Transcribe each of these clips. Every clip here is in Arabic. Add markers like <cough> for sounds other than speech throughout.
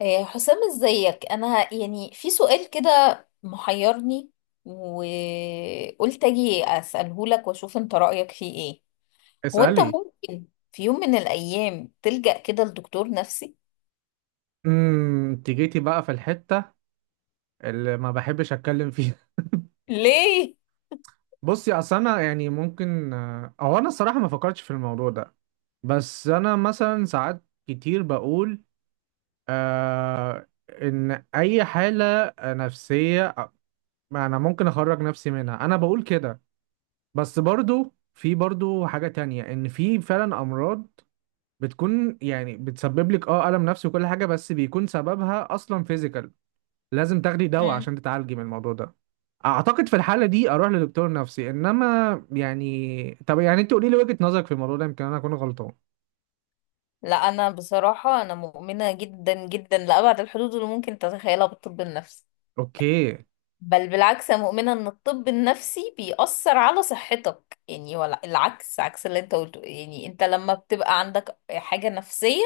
إيه، حسام ازيك. انا يعني في سؤال كده محيرني، وقلت اجي اساله لك واشوف انت رايك فيه ايه. هو انت اسألي ممكن في يوم من الايام تلجأ كده لدكتور نفسي انت جيتي بقى في الحتة اللي ما بحبش اتكلم فيها. ليه؟ <laughs> بصي، اصل انا يعني ممكن، او انا الصراحة ما فكرتش في الموضوع ده. بس انا مثلا ساعات كتير بقول آه، ان اي حالة نفسية، انا ممكن اخرج نفسي منها، انا بقول كده. بس برضو، في برضو حاجة تانية، ان في فعلا امراض بتكون يعني بتسبب لك الم نفسي وكل حاجة، بس بيكون سببها اصلا فيزيكال، لازم تاخدي دواء عشان مم. تتعالجي من الموضوع ده. اعتقد في الحاله دي اروح لدكتور نفسي، انما يعني طب، يعني انت قولي لي وجهه نظرك في الموضوع ده، يمكن انا اكون غلطان. لا انا بصراحه انا مؤمنه جدا جدا لابعد الحدود اللي ممكن تتخيلها بالطب النفسي. اوكي. بل بالعكس، انا مؤمنه ان الطب النفسي بيأثر على صحتك، يعني ولا العكس، عكس اللي انت قلته. يعني انت لما بتبقى عندك حاجه نفسيه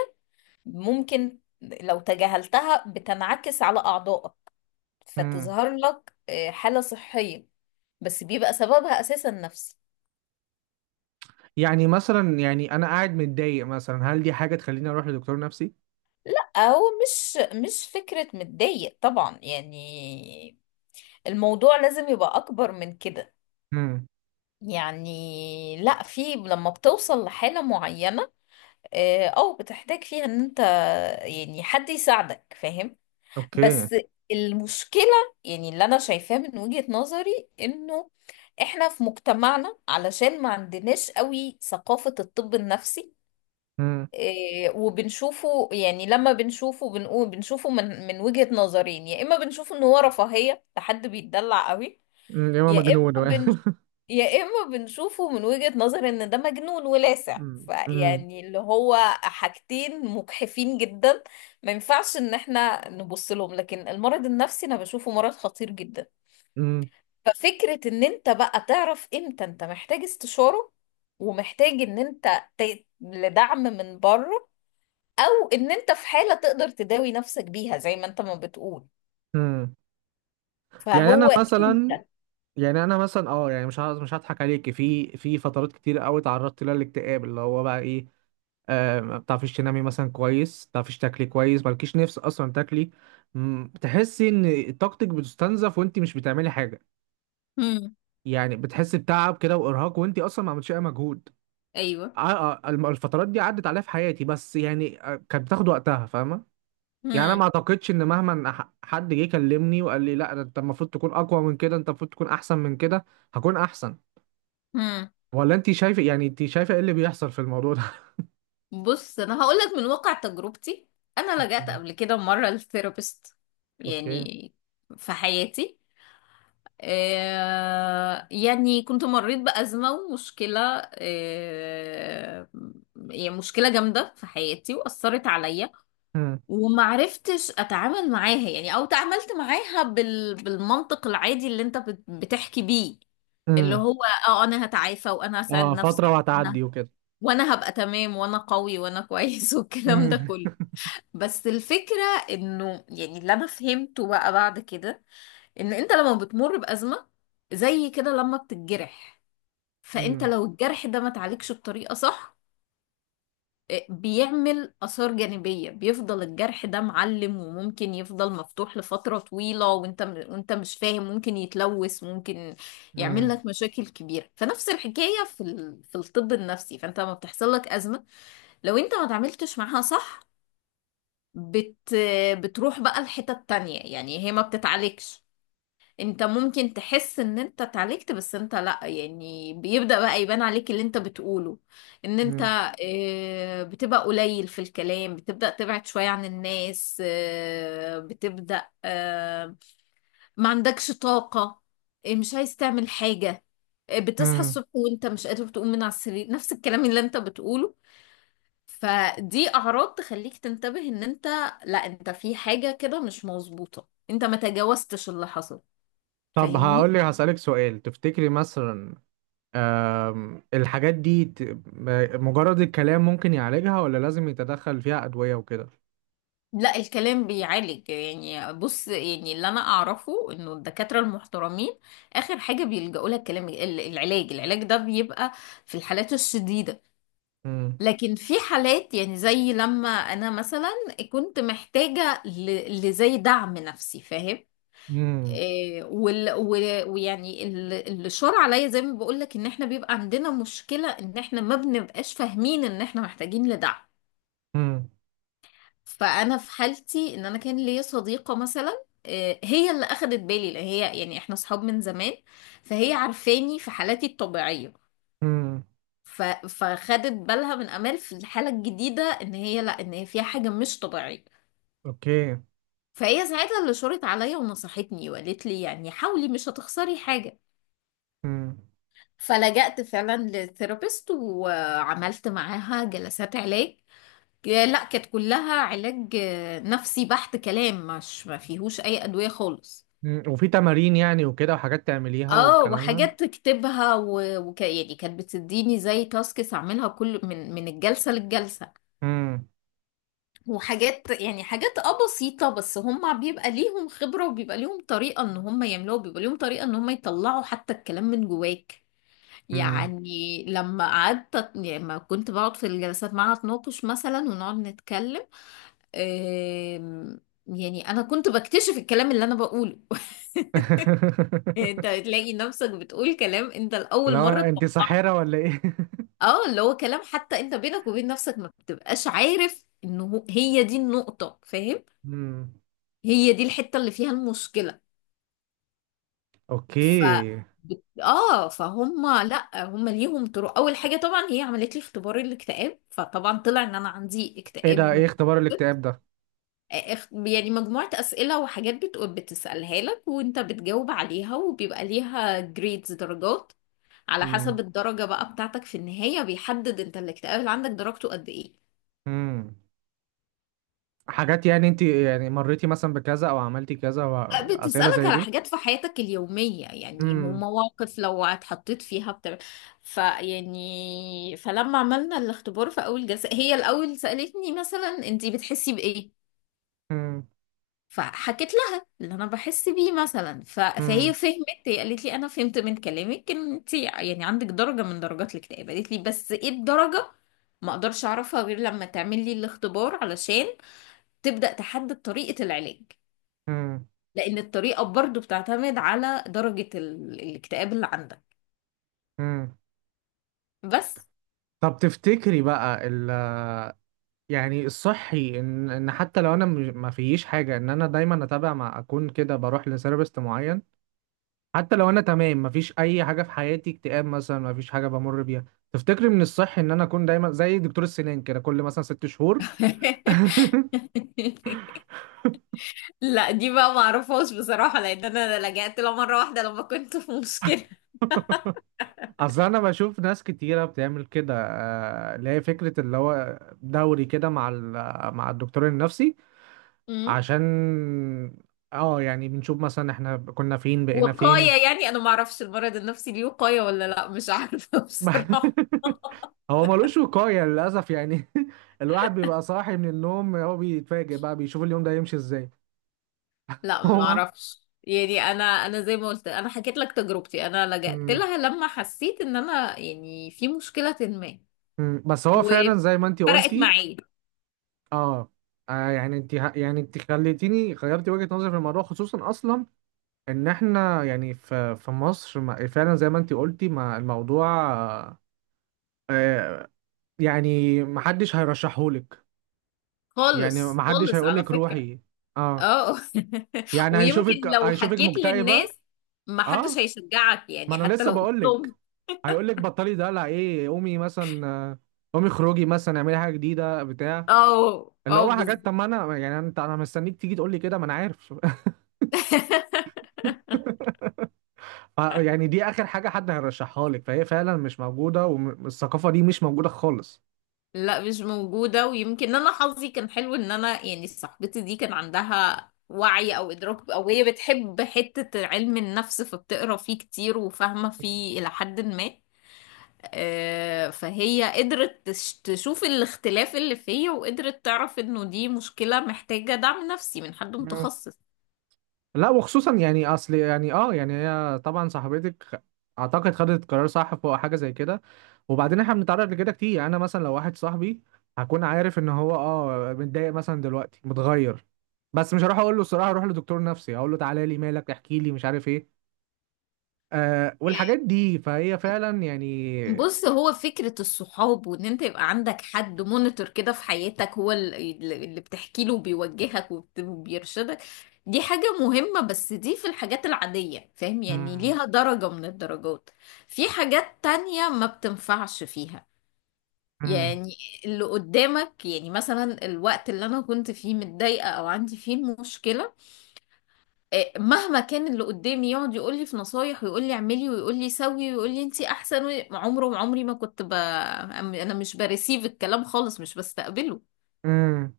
ممكن لو تجاهلتها بتنعكس على أعضائك، امم. فتظهر لك حالة صحية بس بيبقى سببها أساسا نفسي. يعني مثلا، يعني انا قاعد متضايق مثلا، هل دي حاجه تخليني اروح لدكتور نفسي؟ لا هو مش فكرة متضايق طبعا، يعني الموضوع لازم يبقى أكبر من كده. امم. يعني لا، في لما بتوصل لحالة معينة أو بتحتاج فيها إن أنت يعني حد يساعدك، فاهم؟ اوكي. بس المشكلة، يعني اللي أنا شايفاه من وجهة نظري إنه إحنا في مجتمعنا علشان ما عندناش قوي ثقافة الطب النفسي، امم. إيه، وبنشوفه. يعني لما بنشوفه بنقول، بنشوفه من وجهة نظرين، يا إما بنشوف إن هو رفاهية لحد بيتدلع قوي، أمم، يا إما يا مجنون. اما بن <laughs> يا اما بنشوفه من وجهة نظر ان ده مجنون ولاسع. امم. فيعني اللي هو حاجتين مجحفين جدا، ما ينفعش ان احنا نبص لهم. لكن المرض النفسي انا بشوفه مرض خطير جدا. امم. ففكرة ان انت بقى تعرف امتى انت محتاج استشارة ومحتاج ان انت لدعم من بره، او ان انت في حالة تقدر تداوي نفسك بيها زي ما انت ما بتقول. أمم. <laughs> يعني انا فهو مثلا، انت. اه يعني، مش هضحك عليك. في فترات كتير قوي تعرضت لها الاكتئاب، اللي هو بقى ايه، ما بتعرفيش تنامي مثلا كويس، ما بتعرفيش تاكلي كويس، مالكيش نفس اصلا تاكلي، بتحسي ان طاقتك بتستنزف وانت مش بتعملي حاجه، امم. يعني بتحسي بتعب كده وارهاق وانت اصلا ما عملتش اي مجهود، ايوه. آه، الفترات دي عدت عليا في حياتي، بس يعني كانت بتاخد وقتها، فاهمه؟ يعني انا ما اعتقدش ان، مهما حد جه كلمني وقال لي لا ده انت المفروض تكون اقوى من كده، انت المفروض تكون احسن من كده، هكون احسن. امم. ولا انت شايفه، يعني انت شايفه ايه اللي بيحصل في الموضوع ده؟ بص انا هقول لك من واقع تجربتي، انا لجأت اوكي. قبل كده مره للثيرابيست، اوكي. يعني في حياتي. آه يعني كنت مريت بأزمة ومشكلة، آه يعني مشكلة جامدة في حياتي وأثرت عليا، <laughs> ومعرفتش أتعامل معاها. يعني أو تعاملت معاها بالمنطق العادي اللي أنت بتحكي بيه، اللي مم. هو اه انا هتعافى وانا هساعد اه، فترة نفسي وهتعدي وكده. وانا هبقى تمام وانا قوي وانا كويس <laughs> والكلام ده مم. كله. بس الفكرة، انه يعني اللي انا فهمته بقى بعد كده، ان انت لما بتمر بأزمة زي كده لما بتتجرح، فانت مم. لو الجرح ده ما تعالجش بطريقة صح، إيه، بيعمل آثار جانبية، بيفضل الجرح ده معلم وممكن يفضل مفتوح لفترة طويلة وانت مش فاهم، ممكن يتلوث، ممكن يعمل مم. لك مشاكل كبيرة. فنفس الحكاية في في الطب النفسي. فانت لما بتحصل لك أزمة، لو انت ما تعملتش معاها صح، بت... بتروح بقى الحتة التانية، يعني هي ما بتتعالجش. انت ممكن تحس ان انت اتعالجت بس انت لا. يعني بيبدأ بقى يبان عليك اللي انت بتقوله، ان انت مم. اه، بتبقى قليل في الكلام، بتبدأ تبعد شوية عن الناس، اه، بتبدأ ما عندكش طاقة، اه، مش عايز تعمل حاجة، اه، بتصحى مم. الصبح وانت مش قادر تقوم من على السرير، نفس الكلام اللي انت بتقوله. فدي اعراض تخليك تنتبه ان انت، لا انت في حاجة كده مش مظبوطة، انت ما تجاوزتش اللي حصل، طب فاهمني؟ هقول لي، هسألك سؤال، تفتكري مثلا الحاجات دي، مجرد الكلام ممكن يعالجها، ولا لازم يتدخل فيها أدوية وكده؟ لا الكلام بيعالج. يعني بص يعني اللي انا اعرفه انه الدكاترة المحترمين اخر حاجة بيلجأوا لها الكلام. العلاج، العلاج ده بيبقى في الحالات الشديدة. مم. لكن في حالات، يعني زي لما انا مثلا كنت محتاجة لزي دعم نفسي، فاهم؟ مم. آه، وال... و- ويعني ال- اللي شار عليا زي ما بقولك، ان احنا بيبقى عندنا مشكلة ان احنا ما بنبقاش فاهمين ان احنا محتاجين لدعم. مم. فانا في حالتي، ان انا كان ليا صديقة مثلا، آه، هي اللي اخدت بالي، لان هي يعني احنا صحاب من زمان، فهي عارفاني في حالاتي الطبيعية. مم. فخدت بالها من امال، في الحالة الجديدة ان هي لا، ان هي فيها حاجة مش طبيعية. اوكي. فهي ساعتها اللي شارت عليا ونصحتني وقالت لي يعني حاولي، مش هتخسري حاجة. مم. فلجأت فعلا للثيرابيست وعملت معاها جلسات علاج. لا كانت كلها علاج نفسي بحت، كلام، مش ما فيهوش اي ادوية خالص. مم. وفي تمارين يعني وكده، وحاجات تعمليها اه والكلام ده. وحاجات تكتبها و يعني كانت بتديني زي تاسكس اعملها كل من الجلسة للجلسة. مم. وحاجات يعني حاجات اه بسيطة، بس هم بيبقى ليهم خبرة وبيبقى ليهم طريقة ان هم يعملوها، بيبقى ليهم طريقة ان هم يطلعوا حتى الكلام من جواك. مم. يعني لما قعدت أت- يعني لما كنت بقعد في الجلسات معاها اتناقش مثلا ونقعد نتكلم، آم، يعني انا كنت بكتشف الكلام اللي انا بقوله. <laughs> انت <laughs> تلاقي نفسك بتقول كلام انت لاول لو مره انت تطلعه، ساحرة ولا ايه؟ <laughs> اه اللي هو كلام حتى انت بينك وبين نفسك ما بتبقاش عارف انه هي دي النقطه، فاهم؟ مم. هي دي الحته اللي فيها المشكله. ف اوكي. بت- اه فهم لا هم ليهم طرق. اول حاجه طبعا هي عملت لي اختبار الاكتئاب، فطبعا طلع ان انا عندي ايه اكتئاب ده، ايه اختبار متوسط. الاكتئاب ده؟ يعني مجموعه اسئله وحاجات بتسالها لك وانت بتجاوب عليها، وبيبقى ليها جريدز درجات، على امم. حسب الدرجه بقى بتاعتك في النهايه بيحدد انت الاكتئاب اللي عندك درجته قد ايه. امم. حاجات يعني، انت يعني مريتي مثلا بكذا او عملتي كذا، واسئله بتسألك زي على دي. حاجات في حياتك اليومية، يعني امم. مواقف لو اتحطيت فيها بتبقى. فيعني فلما عملنا الاختبار في أول جلسة، هي الأول سألتني مثلا انتي بتحسي بإيه. امم. فحكيت لها اللي أنا بحس بيه مثلا، فهي امم. فهمت. هي قالت لي أنا فهمت من كلامك إن انتي يعني عندك درجة من درجات الاكتئاب، قالت لي بس إيه الدرجة ما أقدرش أعرفها غير لما تعملي الاختبار، علشان تبدأ تحدد طريقة العلاج. امم. لان الطريقه برضو بتعتمد على درجه الاكتئاب اللي عندك. امم. بس. طب تفتكري بقى، يعني، الصحي ان حتى لو انا ما فيش حاجه، ان انا دايما اتابع، مع اكون كده بروح لثيرابيست معين، حتى لو انا تمام ما فيش اي حاجه في حياتي، اكتئاب مثلا ما فيش حاجه بمر بيها، تفتكري من الصحي ان انا اكون دايما زي دكتور السنان كده كل مثلا 6 شهور؟ <laughs> <laughs> لا دي بقى معرفهاش بصراحه، لان انا لجأت لها مره واحده لما كنت في مشكله. اصل انا بشوف ناس كتيره بتعمل كده، اللي هي فكره اللي هو دوري كده مع مع الدكتور النفسي، أمم. عشان، اه يعني بنشوف مثلا احنا كنا فين، بقينا فين. وقايه يعني انا معرفش المرض النفسي ليه وقايه ولا لا، مش عارفه <laughs> بصراحه. <laughs> هو ملوش وقايه للاسف يعني، <laughs> الواحد بيبقى صاحي من النوم، هو بيتفاجئ بقى بيشوف اليوم ده يمشي ازاي. <laughs> لا ما هما. اعرفش، يعني انا انا زي ما قلت انا حكيت لك تجربتي، انا لجأت مم. لها لما حسيت ان انا يعني في مشكلة ما. مم. بس هو فعلا زي ما انتي وفرقت قلتي. معايا. اه. يعني انت، خليتيني غيرتي وجهة نظري في الموضوع، خصوصا اصلا ان احنا، يعني في في مصر، فعلا زي ما انت قلتي، ما الموضوع، آه، يعني محدش هيرشحهولك، يعني خالص محدش خالص على هيقولك فكرة. روحي. اه. اه. <laughs> يعني ويمكن هيشوفك، لو حكيت للناس مكتئبة. ما حدش اه، هيشجعك، ما يعني انا حتى لسه لو قلت بقولك، لهم. هيقولك بطلي دلع ايه، قومي مثلا، قومي خروجي مثلا، اعملي حاجة جديدة بتاع، اه. اللي اه هو حاجات. طب بالظبط. ما انا، يعني انت، انا مستنيك تيجي تقولي كده، ما انا عارف. <laughs> <laughs> يعني دي اخر حاجة حد هيرشحها لك، فهي فعلا مش موجودة، والثقافة دي مش موجودة خالص. لا مش موجودة. ويمكن انا حظي كان حلو ان انا يعني صاحبتي دي كان عندها وعي او ادراك، او هي بتحب حتة علم النفس فبتقرا فيه كتير وفاهمة فيه الى حد ما. آه، فهي قدرت تشوف الاختلاف اللي فيا، وقدرت تعرف انه دي مشكلة محتاجة دعم نفسي من حد متخصص. لا وخصوصا يعني، اصل يعني يعني، هي طبعا صاحبتك اعتقد خدت قرار صح فوق حاجه زي كده، وبعدين احنا بنتعرض لكده كتير، يعني انا مثلا لو واحد صاحبي، هكون عارف ان هو متضايق مثلا دلوقتي، متغير، بس مش هروح اقول له الصراحه اروح لدكتور نفسي، اقول له تعالى لي، مالك؟ احكي لي، مش عارف ايه، والحاجات آه، دي، فهي فعلا يعني. بص هو فكرة الصحاب وان انت يبقى عندك حد مونيتور كده في حياتك، هو اللي بتحكي له وبيوجهك وبيرشدك، دي حاجة مهمة. بس دي في الحاجات العادية، فاهم؟ يعني مم. ليها درجة من الدرجات. في حاجات تانية ما بتنفعش فيها. مم. يعني اللي قدامك، يعني مثلا الوقت اللي انا كنت فيه متضايقه او عندي فيه المشكله، آه، مهما كان اللي قدامي يقعد يقول لي في نصايح ويقول لي اعملي ويقول لي سوي ويقول لي انتي احسن عمره عمري ما كنت انا مش بريسيف الكلام خالص، مش بستقبله. مم.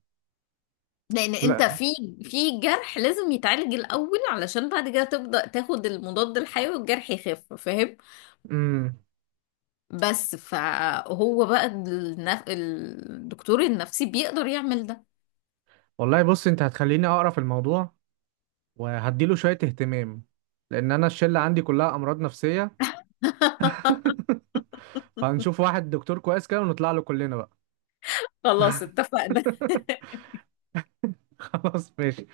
لان انت لا. في جرح لازم يتعالج الاول، علشان بعد كده تبدا تاخد المضاد الحيوي والجرح يخف، فاهم؟ مم. بس فهو بقى الدكتور النفسي بيقدر يعمل ده. والله بص، انت هتخليني اقرا في الموضوع وهديله شويه اهتمام، لان انا الشله عندي كلها امراض نفسيه، <laughs> هنشوف واحد دكتور كويس كده ونطلع له كلنا بقى. خلاص اتفقنا. <laughs> <laughs> خلاص ماشي.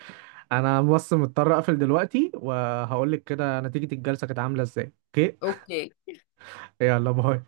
انا بس مضطر اقفل دلوقتي، وهقول لك كده نتيجة الجلسة كانت عاملة ازاي. اوكي. اوكي. يلا باي.